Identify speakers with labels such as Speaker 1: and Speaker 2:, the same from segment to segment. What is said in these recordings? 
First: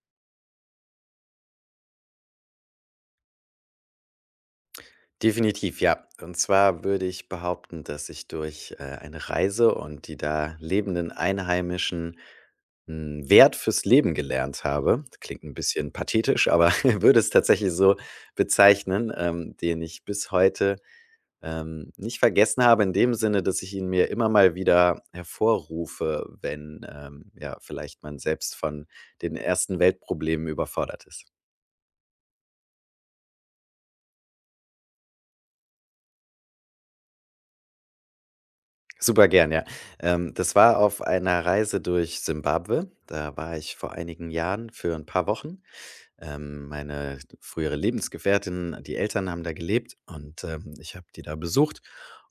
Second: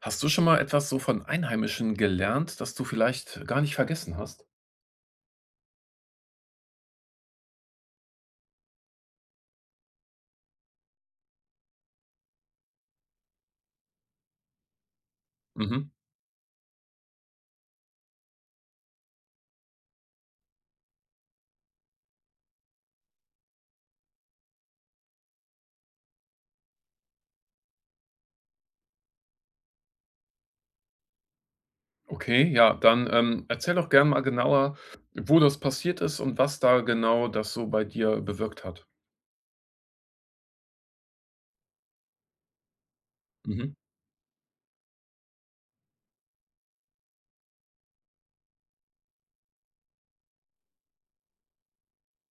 Speaker 1: Hast du schon mal etwas so von Einheimischen gelernt, das du vielleicht gar nicht vergessen hast?
Speaker 2: Definitiv, ja. Und zwar würde ich behaupten, dass ich durch, eine Reise und die da lebenden Einheimischen 'n Wert fürs Leben gelernt habe. Klingt ein
Speaker 1: Mhm.
Speaker 2: bisschen pathetisch, aber würde es tatsächlich so bezeichnen, den ich bis heute, nicht vergessen habe in dem Sinne, dass ich ihn mir immer mal wieder hervorrufe, wenn, ja, vielleicht man selbst von den ersten Weltproblemen überfordert ist.
Speaker 1: Okay, ja, dann erzähl doch gern mal genauer, wo das passiert ist und was da genau das so bei dir bewirkt hat.
Speaker 2: Super gern, ja. Das war auf einer Reise durch Simbabwe. Da war
Speaker 1: Mhm.
Speaker 2: ich vor einigen Jahren für ein paar Wochen. Meine frühere Lebensgefährtin, die Eltern haben da gelebt, und, ich habe die da besucht,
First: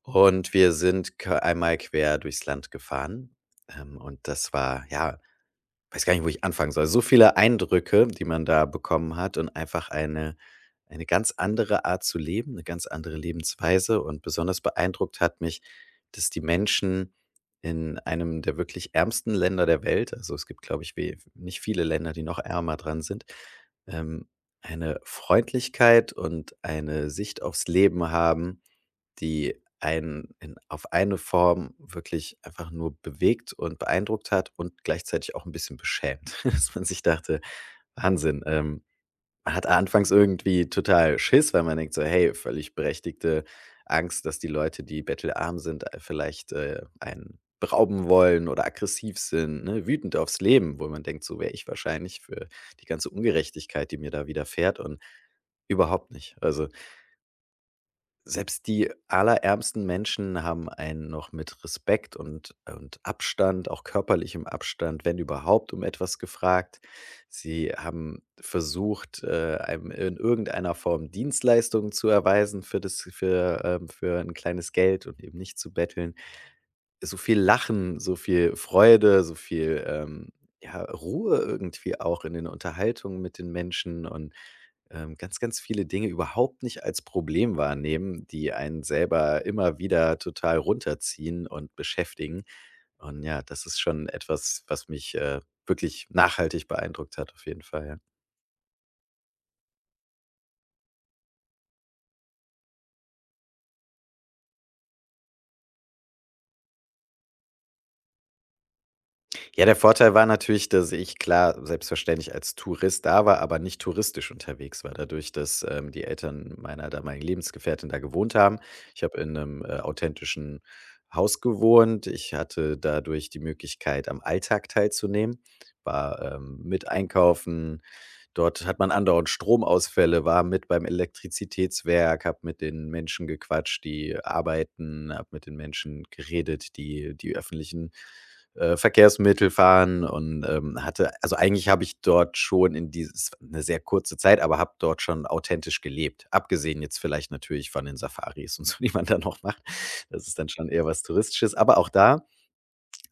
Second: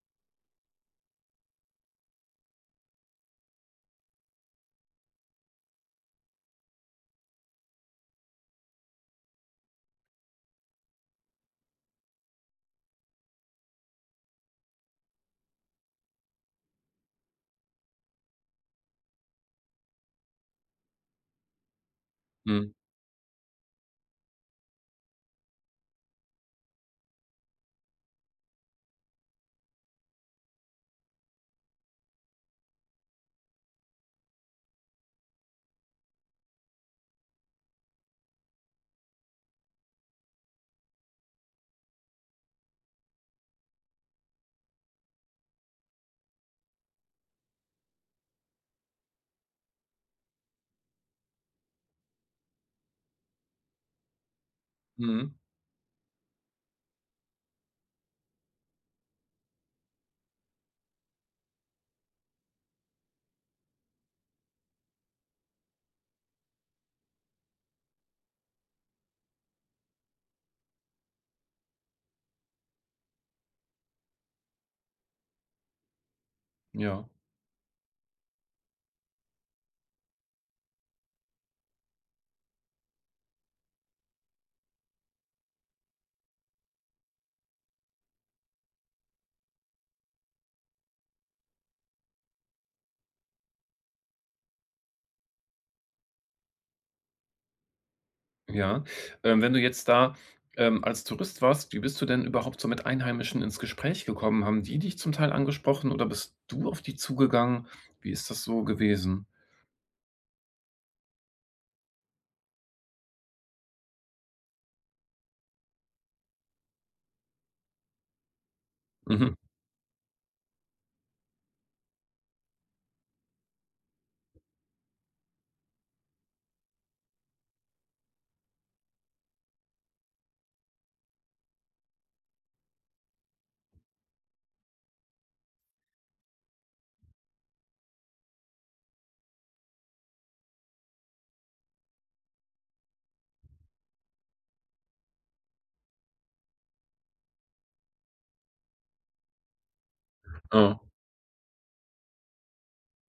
Speaker 2: und wir sind k einmal quer durchs Land gefahren. Und das war, ja, weiß gar nicht, wo ich anfangen soll. So viele Eindrücke, die man da bekommen hat, und einfach eine ganz andere Art zu leben, eine ganz andere Lebensweise. Und besonders beeindruckt hat mich, dass die Menschen in einem der wirklich ärmsten Länder der Welt, also, es gibt, glaube ich, we nicht viele Länder, die noch
Speaker 1: Mhm.
Speaker 2: ärmer dran sind, ähm, eine Freundlichkeit und eine Sicht aufs Leben haben, die einen in auf eine Form wirklich einfach nur bewegt und beeindruckt hat und gleichzeitig auch ein bisschen beschämt, dass man sich dachte: „Wahnsinn.“ Man hat anfangs irgendwie total Schiss, weil man denkt so: „Hey, völlig berechtigte Angst, dass die Leute, die bettelarm sind, vielleicht, einen berauben wollen oder aggressiv sind“, ne, wütend aufs Leben, wo man denkt, so wäre ich wahrscheinlich für die ganze Ungerechtigkeit, die mir da widerfährt, und
Speaker 1: Mhm.
Speaker 2: überhaupt nicht. Also selbst die allerärmsten Menschen haben einen noch mit Respekt und Abstand, auch körperlichem Abstand, wenn überhaupt, um etwas gefragt. Sie haben versucht, einem in irgendeiner Form Dienstleistungen zu erweisen für für ein kleines Geld und eben nicht zu betteln.
Speaker 1: Ja,
Speaker 2: So viel Lachen, so viel Freude, so viel, ja, Ruhe irgendwie auch in den Unterhaltungen mit den Menschen, und ganz, ganz viele Dinge überhaupt nicht als Problem wahrnehmen, die einen selber immer wieder total runterziehen und beschäftigen. Und ja, das ist schon etwas, was mich wirklich nachhaltig beeindruckt hat, auf jeden Fall, ja.
Speaker 1: ja. Wenn du jetzt da als Tourist warst, wie bist du denn überhaupt so mit Einheimischen ins Gespräch gekommen? Haben die dich zum Teil angesprochen oder bist du auf die zugegangen? Wie ist das so gewesen?
Speaker 2: Ja, der Vorteil war natürlich, dass ich klar selbstverständlich als Tourist da war, aber nicht touristisch unterwegs war. Dadurch, dass, die Eltern meiner damaligen Lebensgefährtin da gewohnt haben. Ich habe
Speaker 1: Mhm.
Speaker 2: in einem authentischen Haus gewohnt. Ich hatte dadurch die Möglichkeit, am Alltag teilzunehmen, war, mit einkaufen. Dort hat man andauernd Stromausfälle, war mit beim Elektrizitätswerk, habe mit den Menschen gequatscht, die arbeiten, habe mit den Menschen geredet, die die öffentlichen, Verkehrsmittel fahren, und, hatte also, eigentlich habe ich dort schon in dieses eine sehr kurze Zeit, aber habe dort schon authentisch gelebt. Abgesehen jetzt vielleicht natürlich von den Safaris und so, die man da noch macht. Das ist dann schon
Speaker 1: Ja.
Speaker 2: eher was Touristisches, aber auch da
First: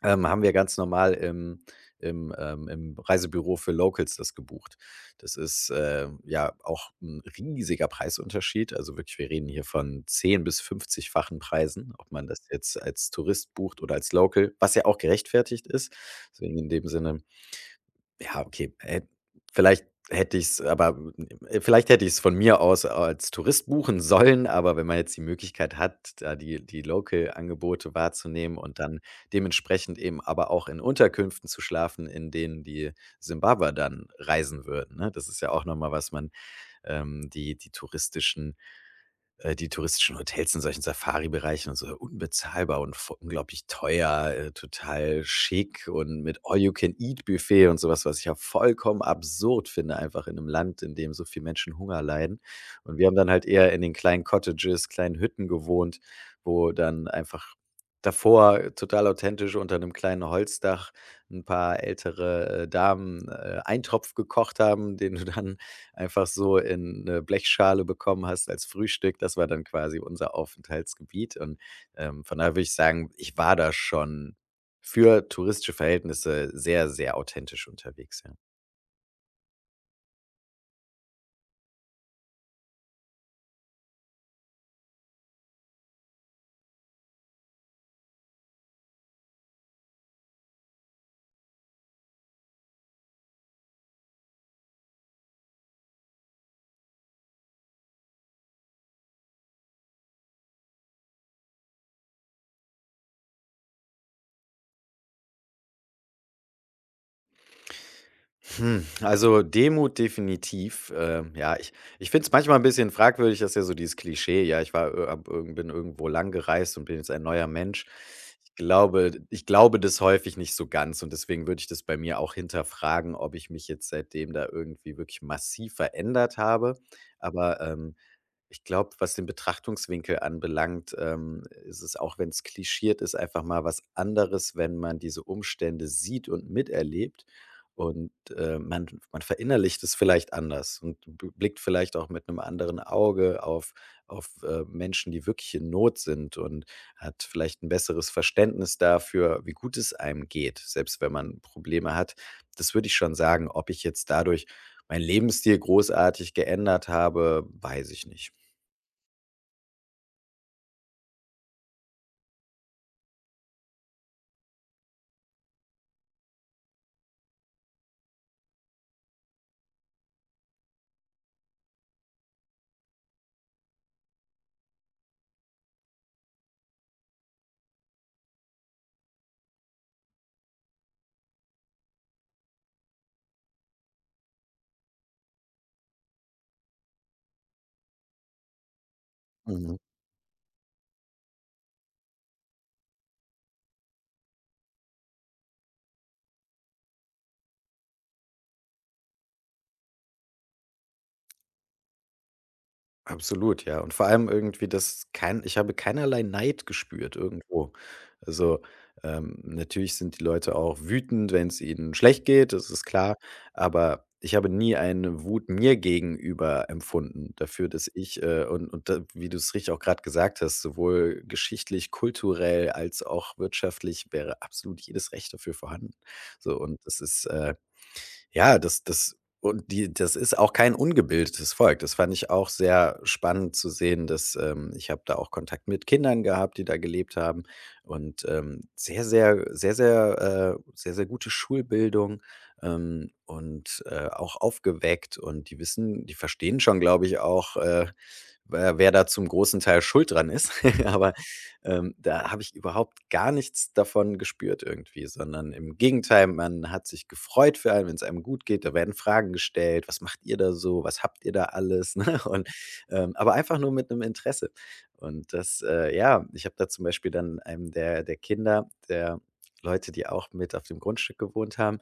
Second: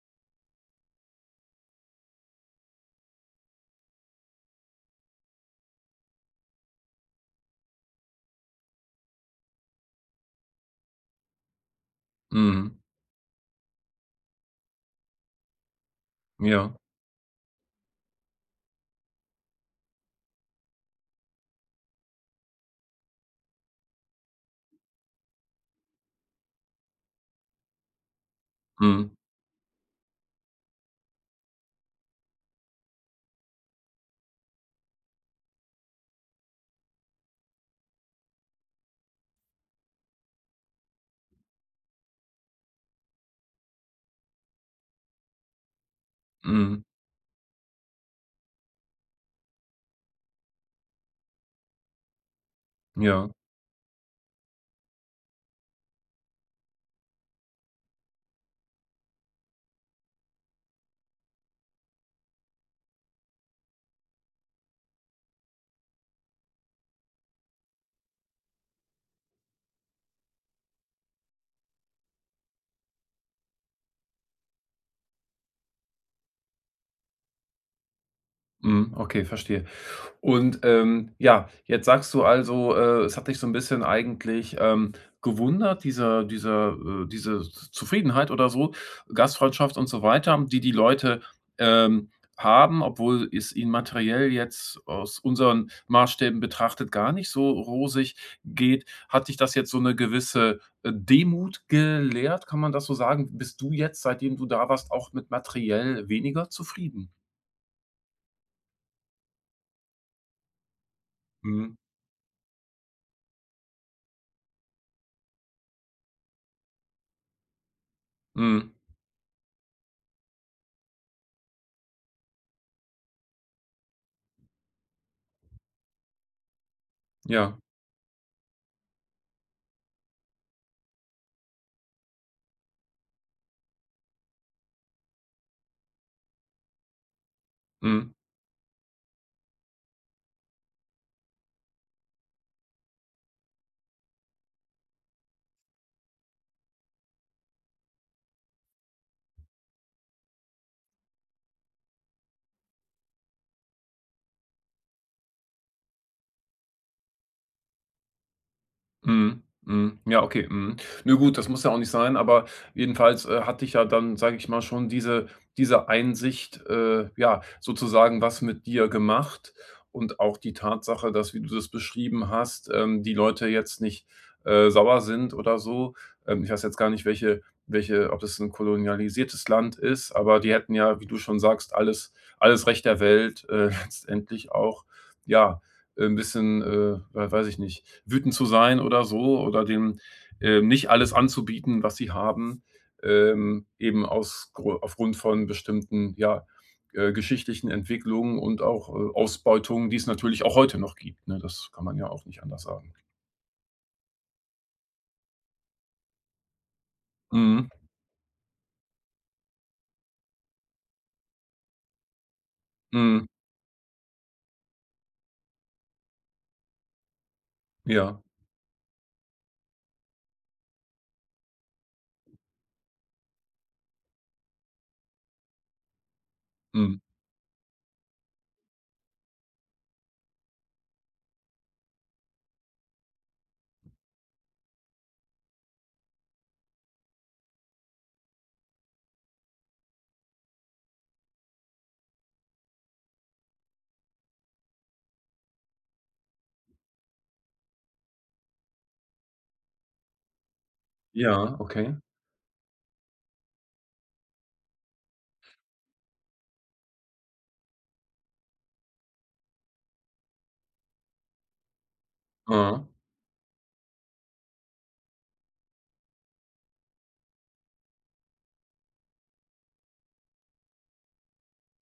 Speaker 2: haben wir ganz normal im im Reisebüro für Locals das gebucht. Das ist, ja auch ein riesiger Preisunterschied. Also wirklich, wir reden hier von 10- bis 50-fachen Preisen, ob man das jetzt
Speaker 1: Mhm.
Speaker 2: als Tourist bucht oder als Local, was ja auch gerechtfertigt ist. Deswegen in
Speaker 1: Ja.
Speaker 2: dem Sinne, ja, okay. Hä Vielleicht hätte ich es, aber vielleicht hätte ich es von mir aus als Tourist buchen sollen, aber wenn man jetzt die Möglichkeit hat, da die Local-Angebote wahrzunehmen und dann
Speaker 1: Mhm.
Speaker 2: dementsprechend eben aber auch in Unterkünften zu schlafen, in denen die Simbabwer dann reisen würden, ne? Das ist ja auch noch mal, was man, ähm, die die touristischen die touristischen Hotels in solchen Safari-Bereichen und so unbezahlbar und v unglaublich teuer, total schick und mit
Speaker 1: Mhm.
Speaker 2: All-You-Can-Eat-Buffet und sowas, was ich ja vollkommen absurd finde, einfach in einem Land, in dem so viele Menschen Hunger leiden. Und wir haben dann
Speaker 1: Ja.
Speaker 2: halt eher in den kleinen Cottages, kleinen Hütten gewohnt, wo dann einfach davor total authentisch unter einem kleinen Holzdach ein paar ältere, Damen, Eintopf gekocht haben, den du dann einfach so in 'ne Blechschale bekommen hast als Frühstück. Das war dann quasi unser Aufenthaltsgebiet, und, von daher würde ich sagen, ich war da schon für touristische Verhältnisse sehr, sehr authentisch unterwegs, ja.
Speaker 1: Mhm, okay, verstehe. Und, ja, jetzt sagst du also, es hat dich so ein bisschen eigentlich, gewundert, diese Zufriedenheit oder so, Gastfreundschaft und so weiter, die die Leute, ähm, haben, obwohl es ihnen materiell jetzt aus unseren Maßstäben betrachtet gar nicht so rosig geht. Hat dich das jetzt so eine gewisse, Demut gelehrt? Kann man das so sagen? Bist du jetzt, seitdem du da warst, auch mit materiell weniger zufrieden?
Speaker 2: Also Demut definitiv. Ja, ich
Speaker 1: Mhm,
Speaker 2: ich finde es manchmal ein bisschen fragwürdig, dass ja so dieses Klischee: „Ja, ich war, habe irgend bin irgendwo lang gereist und bin jetzt ein neuer Mensch.“ Ich
Speaker 1: mhm.
Speaker 2: glaube ich glaube das häufig nicht so ganz, und deswegen würde ich das bei mir auch hinterfragen, ob ich mich jetzt seitdem da irgendwie wirklich massiv verändert habe.
Speaker 1: Ja,
Speaker 2: Aber, ich glaube, was den Betrachtungswinkel anbelangt, ist es, auch wenn es klischiert ist, einfach mal was anderes, wenn man diese Umstände sieht und miterlebt. Und,
Speaker 1: mhm.
Speaker 2: man verinnerlicht es vielleicht anders und b blickt vielleicht auch mit einem anderen Auge auf Menschen, die wirklich in Not sind, und hat vielleicht ein besseres Verständnis dafür, wie gut es einem geht, selbst wenn man Probleme hat. Das würde ich schon sagen. Ob ich jetzt dadurch meinen Lebensstil großartig geändert habe, weiß ich nicht.
Speaker 1: Mhm, mhm. Ja, okay, mhm. Ne, gut, das muss ja auch nicht sein, aber jedenfalls, hat dich ja dann, sage ich mal, schon diese Einsicht, ja, sozusagen was mit dir gemacht und auch die Tatsache, dass, wie du das beschrieben hast, die Leute jetzt nicht, sauer sind oder so. Ich weiß jetzt gar nicht, welche ob das ein kolonialisiertes Land ist, aber die hätten ja, wie du schon sagst, alles Recht der Welt, letztendlich auch, ja, ein bisschen, weiß ich nicht, wütend zu sein oder so oder
Speaker 2: Mhm.
Speaker 1: dem, nicht alles anzubieten, was sie haben, eben aus Gru aufgrund von bestimmten, ja, geschichtlichen Entwicklungen und auch, Ausbeutungen, die es natürlich auch heute noch gibt, ne? Das kann man ja auch nicht anders sagen.
Speaker 2: Absolut, ja. Und vor allem irgendwie, das kein ich habe keinerlei Neid gespürt
Speaker 1: Mhm,
Speaker 2: irgendwo. Also, natürlich sind die Leute auch wütend, wenn es ihnen schlecht geht, das ist klar,
Speaker 1: mhm,
Speaker 2: aber ich habe nie eine Wut mir gegenüber empfunden dafür, dass ich,
Speaker 1: ja,
Speaker 2: da, wie du es richtig auch gerade gesagt hast, sowohl geschichtlich, kulturell als auch wirtschaftlich wäre absolut jedes Recht dafür vorhanden. So, und
Speaker 1: mhm.
Speaker 2: das ist, Ja, das das und die das ist auch kein ungebildetes Volk. Das fand ich auch sehr spannend zu sehen, dass, ich habe da auch Kontakt mit Kindern gehabt, die da gelebt haben, und, sehr, sehr, sehr, sehr, sehr, sehr gute Schulbildung, und, auch aufgeweckt, und die verstehen schon, glaube ich, auch, wer da zum großen Teil schuld dran ist, aber,
Speaker 1: Ja, okay.
Speaker 2: da habe ich überhaupt gar nichts davon gespürt irgendwie, sondern im Gegenteil, man hat sich gefreut für einen, wenn es einem gut geht. Da werden Fragen gestellt: „Was macht ihr da so? Was habt ihr da alles?“, ne? Und,
Speaker 1: Mhm,
Speaker 2: aber einfach nur mit einem Interesse. Und das, ja, ich habe da zum Beispiel dann einem der Kinder der Leute, die auch mit auf dem Grundstück gewohnt haben,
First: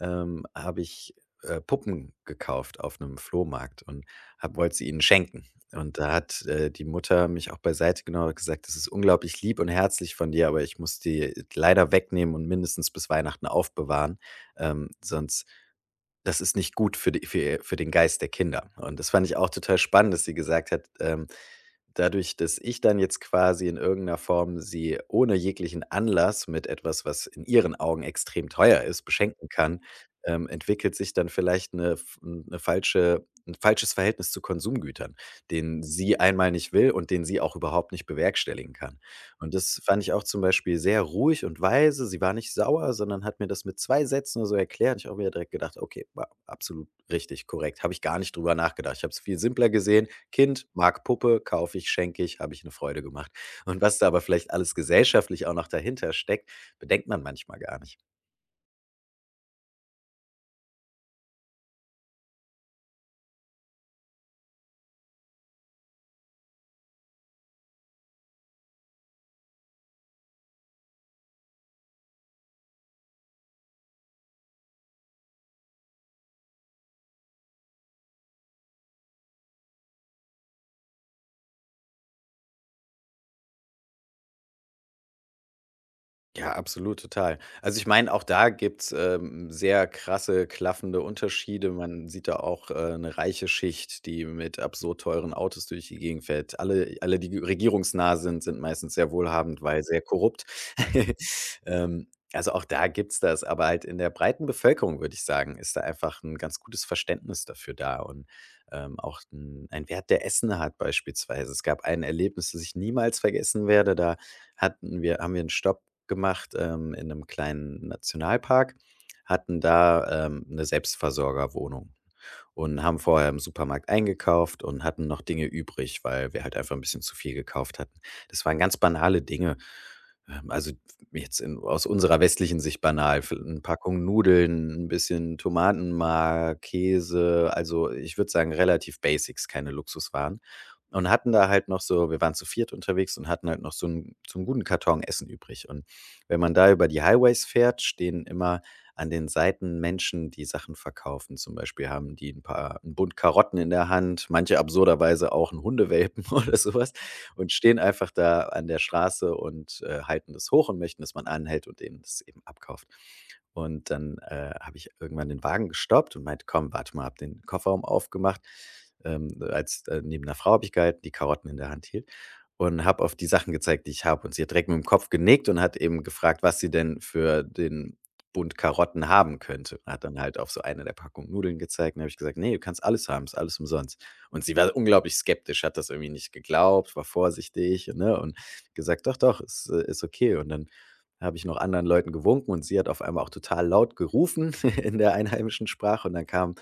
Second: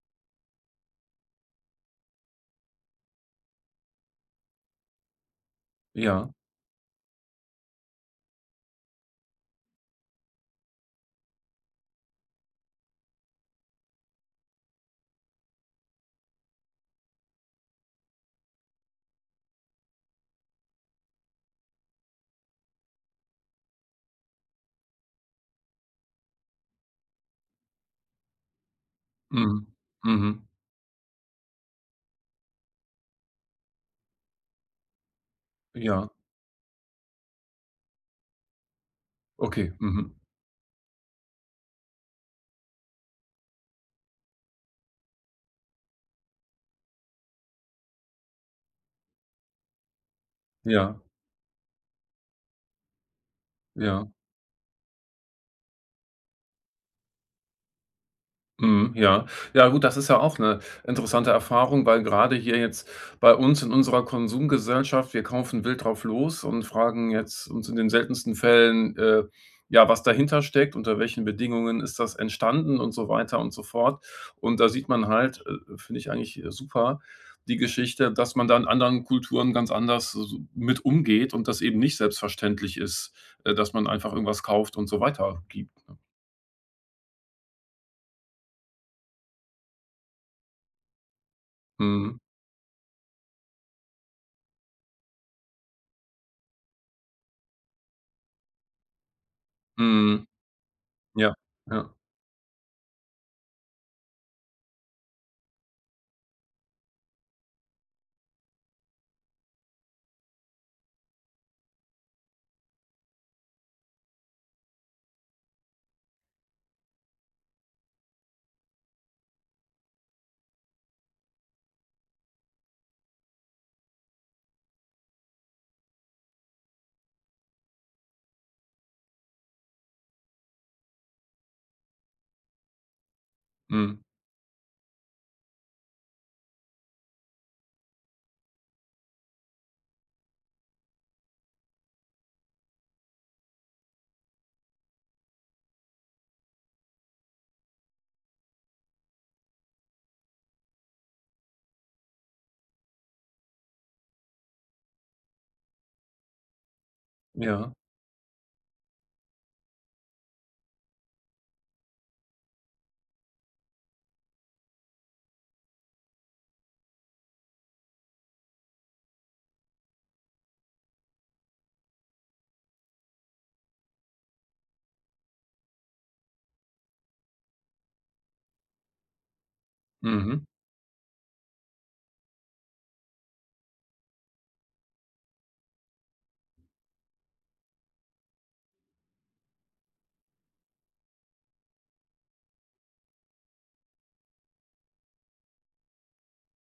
Speaker 2: habe ich, Puppen gekauft auf einem Flohmarkt, und habe wollte sie ihnen schenken. Und da
Speaker 1: ja,
Speaker 2: hat, die Mutter mich auch beiseite genommen und gesagt: „Das ist unglaublich lieb und herzlich von dir, aber ich muss die leider wegnehmen und mindestens bis Weihnachten aufbewahren, sonst, das ist nicht gut für für den Geist der Kinder.“ Und das fand ich auch total spannend, dass sie gesagt hat: Dadurch, dass ich dann jetzt quasi in irgendeiner Form sie ohne jeglichen Anlass mit etwas, was in ihren Augen extrem teuer ist, beschenken
Speaker 1: mhm,
Speaker 2: kann,
Speaker 1: mhm,
Speaker 2: entwickelt sich dann vielleicht ein falsches Verhältnis zu Konsumgütern, den
Speaker 1: ja,
Speaker 2: sie einmal nicht will und den sie auch überhaupt nicht bewerkstelligen kann. Und
Speaker 1: okay,
Speaker 2: das fand ich
Speaker 1: mhm,
Speaker 2: auch zum Beispiel sehr ruhig und weise. Sie war nicht sauer, sondern hat mir das mit 2 Sätzen oder so erklärt. Ich habe mir direkt gedacht: „Okay, war absolut richtig, korrekt.“ Habe ich gar nicht drüber nachgedacht. Ich habe es viel simpler gesehen: Kind
Speaker 1: ja,
Speaker 2: mag Puppe, kaufe ich, schenke ich, habe ich eine Freude gemacht. Und was da
Speaker 1: ja.
Speaker 2: aber vielleicht alles gesellschaftlich auch noch dahinter steckt, bedenkt man manchmal gar nicht.
Speaker 1: Mhm, ja. Ja gut, das ist ja auch eine interessante Erfahrung, weil gerade hier jetzt bei uns in unserer Konsumgesellschaft wir kaufen wild drauf los und fragen jetzt uns in den seltensten Fällen, ja, was dahinter steckt, unter welchen Bedingungen ist das entstanden und so weiter und so fort. Und da sieht man halt, finde ich eigentlich, super, die Geschichte, dass man da in anderen Kulturen ganz anders s mit umgeht und das eben nicht selbstverständlich ist, dass man einfach irgendwas kauft und so weiter gibt, ne?
Speaker 2: Ja, absolut, total. Also, ich meine, auch da gibt's, sehr krasse, klaffende Unterschiede. Man
Speaker 1: Mhm.
Speaker 2: sieht da auch, 'ne reiche Schicht, die mit absurd teuren Autos durch die Gegend fährt. Alle, die regierungsnah sind, sind meistens sehr wohlhabend, weil sehr
Speaker 1: Mhm.
Speaker 2: korrupt.
Speaker 1: Ja, ja.
Speaker 2: Also, auch da gibt's das, aber halt in der breiten Bevölkerung, würde ich sagen, ist da einfach ein ganz gutes Verständnis dafür da, und, auch 'n ein Wert, der Essen hat beispielsweise. Es gab ein Erlebnis, das ich niemals vergessen werde. Da hatten wir haben wir einen Stopp gemacht, in einem kleinen Nationalpark, hatten da, 'ne Selbstversorgerwohnung, und haben vorher im Supermarkt eingekauft und hatten noch Dinge übrig, weil wir halt einfach ein bisschen zu viel gekauft hatten. Das waren ganz banale Dinge. Also, jetzt in aus unserer westlichen Sicht banal, v 'n
Speaker 1: Mhm.
Speaker 2: Packung Nudeln, ein bisschen Tomatenmark, Käse, also, ich würde sagen, relativ Basics, keine Luxuswaren. Und hatten da halt noch wir waren zu viert unterwegs und hatten halt noch so 'n guten Karton Essen übrig. Und wenn man da über die Highways fährt, stehen immer an den Seiten Menschen, die Sachen verkaufen. Zum Beispiel haben die ein paar 'n Bund Karotten in der Hand, manche absurderweise auch 'n Hundewelpen oder sowas und
Speaker 1: Ja.
Speaker 2: stehen einfach da an der Straße und, halten das hoch und möchten, dass man anhält und denen das eben abkauft. Und dann, habe ich irgendwann den Wagen gestoppt und meinte: „Komm, warte mal“, habe den Kofferraum aufgemacht, als neben 'ner Frau habe ich gehalten, die Karotten in der Hand hielt, und habe auf die Sachen gezeigt, die ich habe. Und sie hat direkt mit dem Kopf genickt und hat eben gefragt, was sie denn für den bunt Karotten haben könnte. Hat dann halt
Speaker 1: Mhm.
Speaker 2: auf so eine der Packung Nudeln gezeigt und habe ich gesagt: nee, du kannst alles haben, ist alles umsonst.“ Und sie war unglaublich skeptisch, hat das irgendwie nicht geglaubt, war vorsichtig, ne, und gesagt: „Doch, doch, ist, ist okay.“ Und dann habe ich noch anderen Leuten gewunken, und sie hat auf einmal auch total laut gerufen in der einheimischen Sprache, und dann kam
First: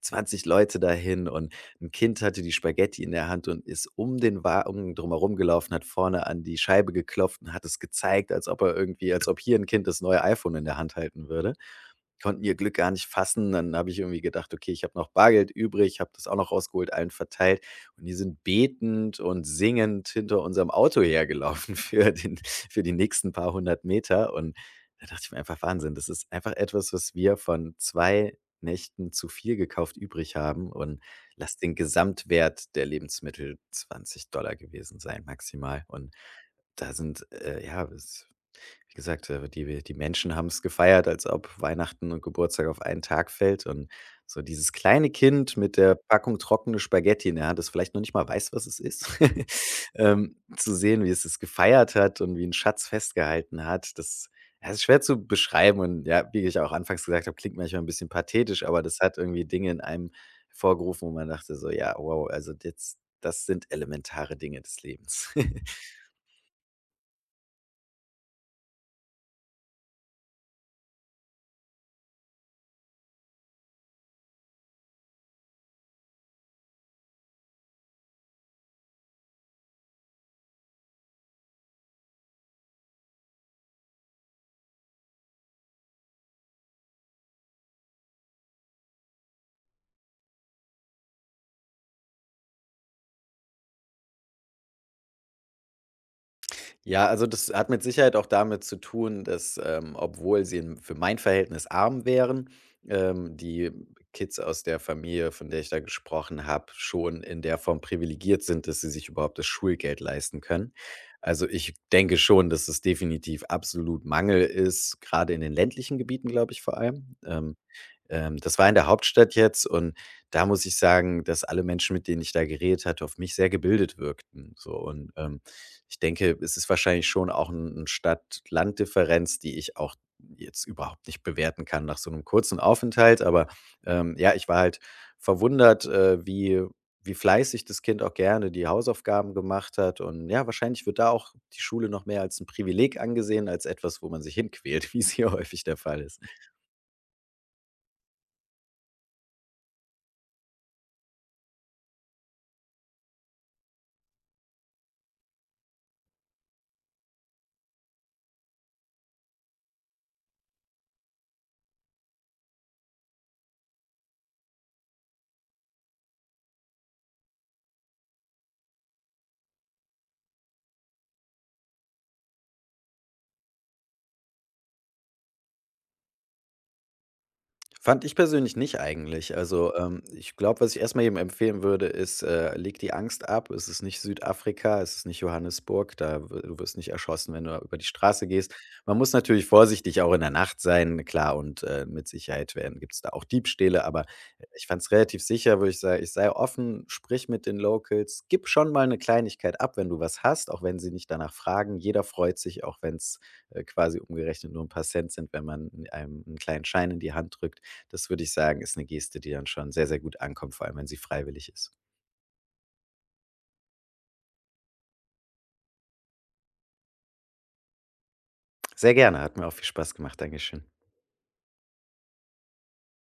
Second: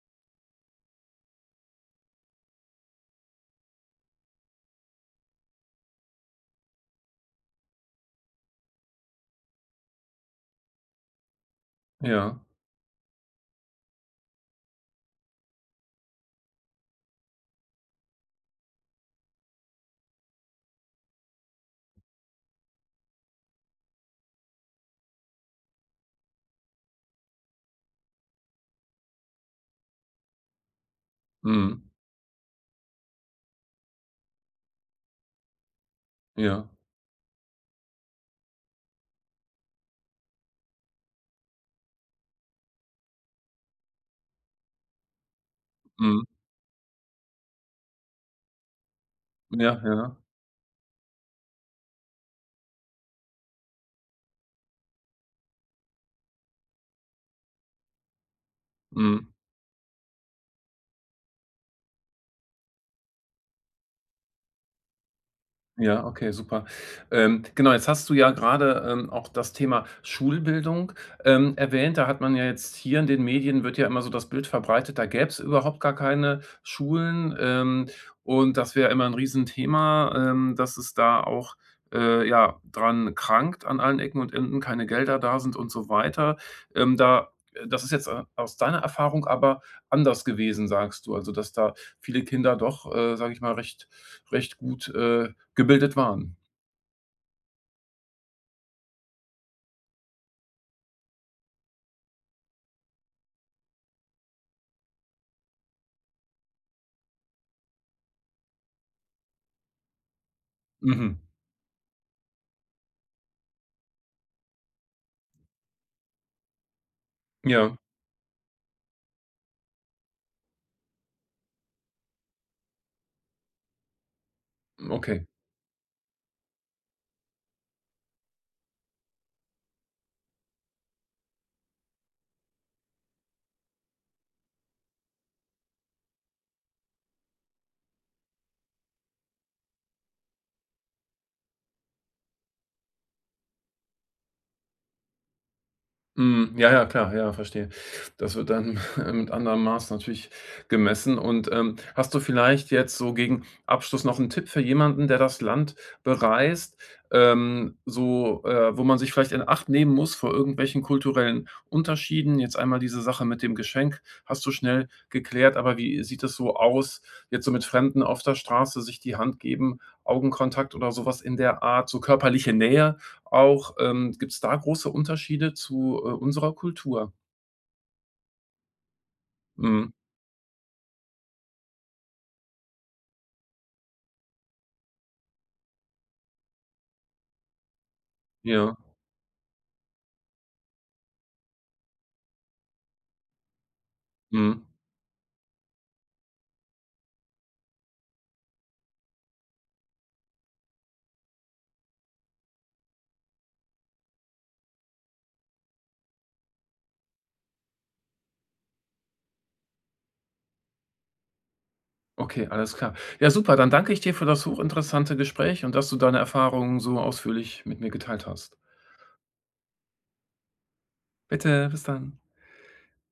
Speaker 2: 20 Leute dahin, und ein Kind hatte die Spaghetti in der Hand und ist um den Wagen drumherum gelaufen, hat vorne an die Scheibe geklopft und hat es gezeigt, als ob er irgendwie, als ob hier ein Kind das neue iPhone in der Hand halten würde.
Speaker 1: Ja.
Speaker 2: Konnten ihr Glück gar nicht fassen. Dann habe ich irgendwie gedacht: „Okay, ich habe noch Bargeld übrig“, habe das auch noch rausgeholt, allen verteilt. Und die sind betend und singend hinter unserem Auto hergelaufen für die nächsten paar hundert Meter. Und da dachte ich mir einfach: „Wahnsinn, das ist einfach etwas, was wir von 2 Nächten zu viel gekauft übrig haben“, und lass den
Speaker 1: Mhm.
Speaker 2: Gesamtwert der Lebensmittel 20 Dollar gewesen sein, maximal. Und
Speaker 1: Ja.
Speaker 2: da sind, ja, wie gesagt, die Menschen haben es gefeiert, als ob Weihnachten und Geburtstag auf einen Tag fällt, und so dieses kleine Kind mit der
Speaker 1: Mhm.
Speaker 2: Packung trockene Spaghetti in der Hand, das vielleicht noch nicht mal weiß, was es ist,
Speaker 1: Ja, ja.
Speaker 2: zu sehen, wie es es gefeiert hat und wie ein Schatz festgehalten hat, das, ja, ist schwer zu beschreiben. Und ja, wie ich auch anfangs gesagt habe, klingt manchmal ein bisschen pathetisch, aber das hat
Speaker 1: Mhm.
Speaker 2: irgendwie Dinge in einem hervorgerufen, wo man dachte so: „Ja, wow, also jetzt das sind elementare Dinge des Lebens.“
Speaker 1: Ja, okay, super. Genau, jetzt hast du ja gerade auch das Thema Schulbildung, erwähnt. Da hat man ja jetzt hier in den Medien wird ja immer so das Bild verbreitet, da gäbe es überhaupt gar keine Schulen, und das wäre immer ein Riesenthema, dass es da auch, ja, dran krankt an allen Ecken und Enden, keine Gelder da sind und so weiter. Da Das ist jetzt, aus deiner Erfahrung aber anders gewesen, sagst du, also, dass da viele Kinder doch, sage ich mal, recht gut, gebildet waren.
Speaker 2: Ja, also das hat mit Sicherheit auch damit zu tun, dass, obwohl sie in für mein Verhältnis arm wären, die Kids aus der Familie, von der ich da gesprochen habe, schon in der Form privilegiert sind, dass sie sich überhaupt das Schulgeld leisten können.
Speaker 1: Mhm.
Speaker 2: Also, ich denke schon, dass es definitiv absolut Mangel ist, gerade in den ländlichen Gebieten, glaube ich, vor allem.
Speaker 1: Ja,
Speaker 2: Das war in der Hauptstadt jetzt, und da muss ich sagen, dass alle Menschen, mit denen ich da geredet hatte, auf mich sehr gebildet wirkten. So, und,
Speaker 1: okay.
Speaker 2: ich denke, es ist wahrscheinlich schon auch eine Stadt-Land-Differenz, die ich auch jetzt überhaupt nicht bewerten kann nach so einem kurzen Aufenthalt. Aber, ja, ich war halt verwundert, wie fleißig das Kind auch gerne die Hausaufgaben gemacht hat. Und ja, wahrscheinlich wird da auch die Schule noch mehr als ein Privileg angesehen, als etwas, wo man sich hinquält, wie es hier häufig der Fall ist.
Speaker 1: Mhm. Ja, ja, klar, ja, verstehe. Das wird dann mit anderem Maß natürlich gemessen und, hast du vielleicht jetzt so gegen Abschluss noch einen Tipp für jemanden, der das Land bereist, so, wo man sich vielleicht in Acht nehmen muss vor irgendwelchen kulturellen Unterschieden? Jetzt einmal diese Sache mit dem Geschenk hast du schnell geklärt, aber wie sieht es so aus, jetzt so mit Fremden auf der Straße sich die Hand geben, Augenkontakt oder sowas in der Art, so körperliche Nähe? Auch, gibt's da große Unterschiede zu, unserer Kultur?
Speaker 2: Fand ich persönlich nicht eigentlich. Also,
Speaker 1: Mhm.
Speaker 2: ich glaube, was ich erstmal jedem empfehlen würde, ist, leg die Angst ab. Es ist nicht Südafrika, es ist nicht Johannesburg, da w du wirst nicht erschossen, wenn du über die Straße gehst.
Speaker 1: Ja.
Speaker 2: Man muss natürlich vorsichtig auch in der Nacht sein, klar, und, mit Sicherheit werden gibt es da auch Diebstähle, aber
Speaker 1: Mhm.
Speaker 2: ich fand es relativ sicher, würde ich sa ich sei offen, sprich mit den Locals, gib schon mal eine Kleinigkeit ab, wenn du was hast, auch wenn sie nicht danach fragen. Jeder freut sich, auch wenn's, quasi umgerechnet nur ein paar Cent sind, wenn man einem 'n kleinen Schein in die Hand drückt. Das würde ich sagen, ist eine Geste, die dann schon sehr, sehr gut ankommt, vor allem wenn sie freiwillig ist.
Speaker 1: Okay, alles klar. Ja, super, dann danke ich dir für das hochinteressante Gespräch und dass du deine Erfahrungen so ausführlich mit mir geteilt hast.
Speaker 2: Sehr gerne, hat mir auch viel Spaß gemacht. Dankeschön.
Speaker 1: Bitte, bis dann.